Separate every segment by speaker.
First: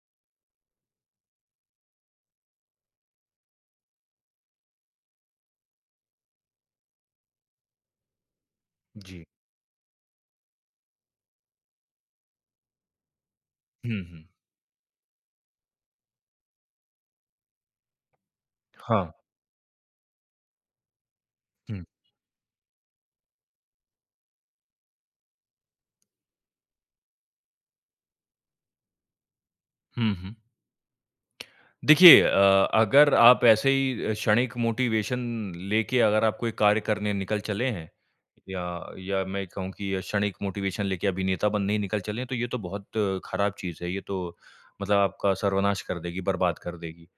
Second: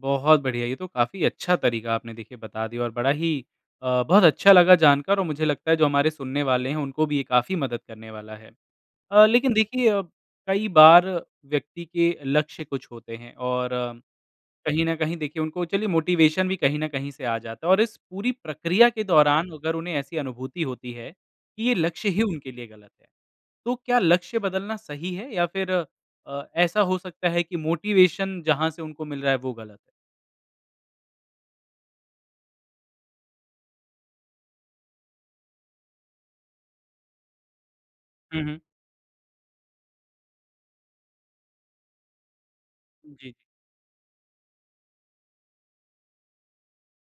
Speaker 1: बहुत बढ़िया। ये तो काफ़ी अच्छा तरीका आपने, देखिए, बता दिया और बड़ा ही अ, बहुत अच्छा लगा जानकर और मुझे लगता है, जो हमारे सुनने वाले हैं, उनको भी ये काफ़ी मदद करने वाला है।
Speaker 2: जी।
Speaker 1: अ, लेकिन देखिए अ, कई बार व्यक्ति के लक्ष्य कुछ होते हैं, और
Speaker 2: हुँ, हुँ।
Speaker 1: कहीं न कहीं देखिए, उनको चलिए मोटिवेशन भी कहीं न कहीं से आ जाता है और इस पूरी प्रक्रिया के
Speaker 2: हाँ।
Speaker 1: दौरान, अगर उन्हें ऐसी अनुभूति होती है कि ये
Speaker 2: हुँ।
Speaker 1: लक्ष्य ही उनके लिए गलत है, तो क्या लक्ष्य बदलना सही है, या फिर अ, ऐसा हो सकता है कि मोटिवेशन जहाँ से उनको मिल रहा है, वो गलत है?
Speaker 2: हुँ, हुँ। देखिए अ, अगर आप ऐसे ही अ, क्षणिक मोटिवेशन लेके, अगर आप कोई कार्य करने निकल चले हैं,
Speaker 1: हुँ, हुँ।
Speaker 2: या या मैं कहूँ कि क्षणिक मोटिवेशन लेके अभिनेता बनने ही निकल चले हैं, तो ये तो बहुत
Speaker 1: जी।
Speaker 2: ख़राब चीज़ है। ये तो मतलब आपका सर्वनाश कर देगी, बर्बाद कर देगी।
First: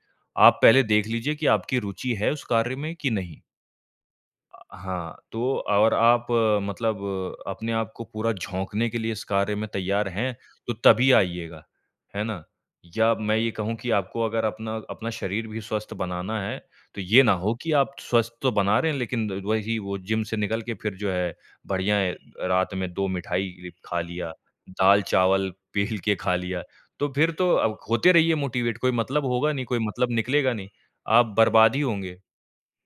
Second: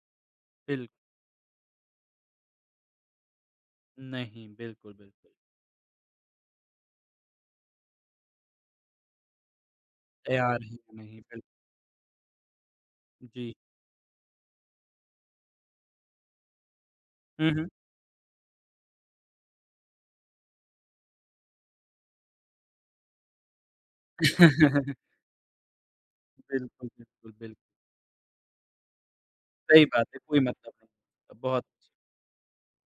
Speaker 2: आप पहले
Speaker 1: बिल
Speaker 2: देख लीजिए कि आपकी रूचि है उस कार्य में, कि नहीं?
Speaker 1: नहीं,
Speaker 2: अ,
Speaker 1: बिल्कुल,
Speaker 2: हाँ,
Speaker 1: बिल्कुल।
Speaker 2: तो और आप मतलब अपने आपको पूरा झोंकने के लिए इस कार्य में तैयार हैं,
Speaker 1: तैयार
Speaker 2: तो
Speaker 1: ही
Speaker 2: तभी
Speaker 1: नहीं, बिल्कुल।
Speaker 2: आइएगा। है ना? या मैं ये
Speaker 1: जी।
Speaker 2: कहूँ कि आपको अगर अपना अपना शरीर भी स्वस्थ बनाना है, तो ये ना
Speaker 1: हुँ,
Speaker 2: हो
Speaker 1: हुँ।
Speaker 2: कि आप स्वस्थ तो बना रहे हैं, लेकिन वही, वो जिम से निकल के फिर जो है, बढ़िया है अ, रात में 2 मिठाई खा लिया। दाल-चावल पेल के खा लिया।
Speaker 1: बिल्कुल,
Speaker 2: तो फिर
Speaker 1: बिल्कुल,
Speaker 2: तो
Speaker 1: बिल
Speaker 2: अब होते रहिए मोटिवेट, कोई मतलब होगा नहीं, कोई
Speaker 1: सही बात
Speaker 2: मतलब
Speaker 1: है, कोई
Speaker 2: निकलेगा नहीं।
Speaker 1: मतलब नहीं। अ,
Speaker 2: आप
Speaker 1: बहुत अच्छा।
Speaker 2: बर्बाद ही होंगे।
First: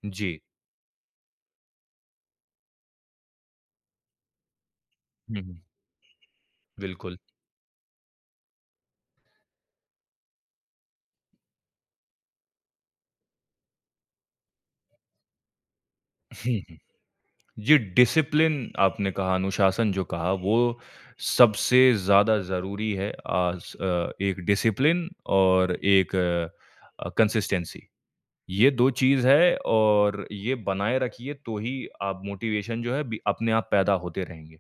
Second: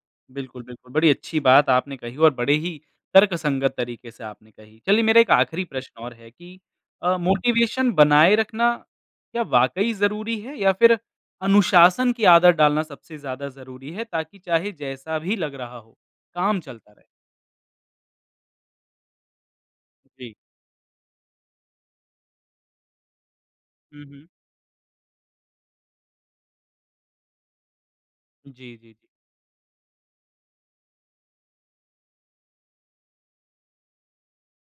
Speaker 2: जी।
Speaker 1: बिल्कुल, बिल्कुल। बड़ी अच्छी बात आपने कही और बड़े ही तर्कसंगत तरीके से आपने कही। चलिए, मेरा एक
Speaker 2: हुँ, हुँ।
Speaker 1: आख़िरी प्रश्न और है कि अ,
Speaker 2: बिल्कुल।
Speaker 1: मोटिवेशन बनाए रखना, क्या वाक़ई ज़रूरी है या फिर अनुशासन की आदत डालना सबसे ज़्यादा ज़रूरी है, ताकि चाहे जैसा भी लग रहा हो,
Speaker 2: हुँ,
Speaker 1: काम
Speaker 2: हुँ।
Speaker 1: चलता रहे?
Speaker 2: जी, डिसिप्लिन, आपने कहा, अनुशासन जो कहा,
Speaker 1: जी।
Speaker 2: वो सबसे ज़्यादा ज़रूरी है, आस
Speaker 1: हुँ,
Speaker 2: अ,
Speaker 1: हुँ।
Speaker 2: एक डिसिप्लिन और एक अ, कंसिस्टेंसी।
Speaker 1: जी,
Speaker 2: ये
Speaker 1: जी,
Speaker 2: 2
Speaker 1: जी।
Speaker 2: चीज़ हैं, और ये बनाए रखिए, तो ही आप, मोटिवेशन जो है अभी, अपने आप पैदा होते रहेंगे।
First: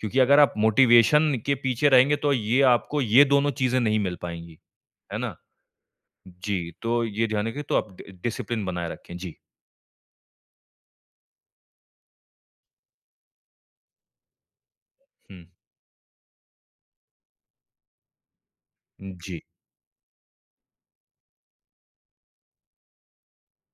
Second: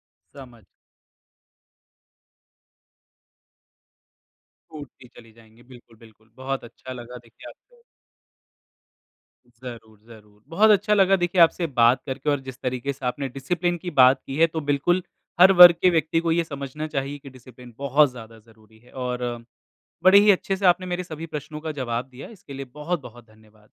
Speaker 2: क्योंकि अगर आप
Speaker 1: समझ
Speaker 2: मोटिवेशन के पीछे रहेंगे, तो ये आपको ये दोनों चीज़ें नहीं मिल पाएँगी।
Speaker 1: टूटती
Speaker 2: है
Speaker 1: चली
Speaker 2: ना?
Speaker 1: जाएँगी, बिल्कुल, बिल्कुल। बहुत
Speaker 2: जी,
Speaker 1: अच्छा
Speaker 2: तो
Speaker 1: लगा,
Speaker 2: ये ध्यान
Speaker 1: देखिए
Speaker 2: रखें। तो
Speaker 1: आपको
Speaker 2: आप ड डिसिप्लिन बनाए रखें। जी।
Speaker 1: ज़रूर, ज़रूर। बहुत अच्छा लगा, देखिए, आपसे बात करके और जिस तरीके से आपने डिसिप्लिन की बात की है, तो बिल्कुल,
Speaker 2: हुँ।
Speaker 1: हर वर्ग के व्यक्ति को ये समझना चाहिए कि डिसिप्लिन बहुत ज़्यादा ज़रूरी है,
Speaker 2: उ, जी।
Speaker 1: और बड़े ही अच्छे से आपने मेरे सभी प्रश्नों का जवाब दिया, इसके लिए बहुत-बहुत धन्यवाद।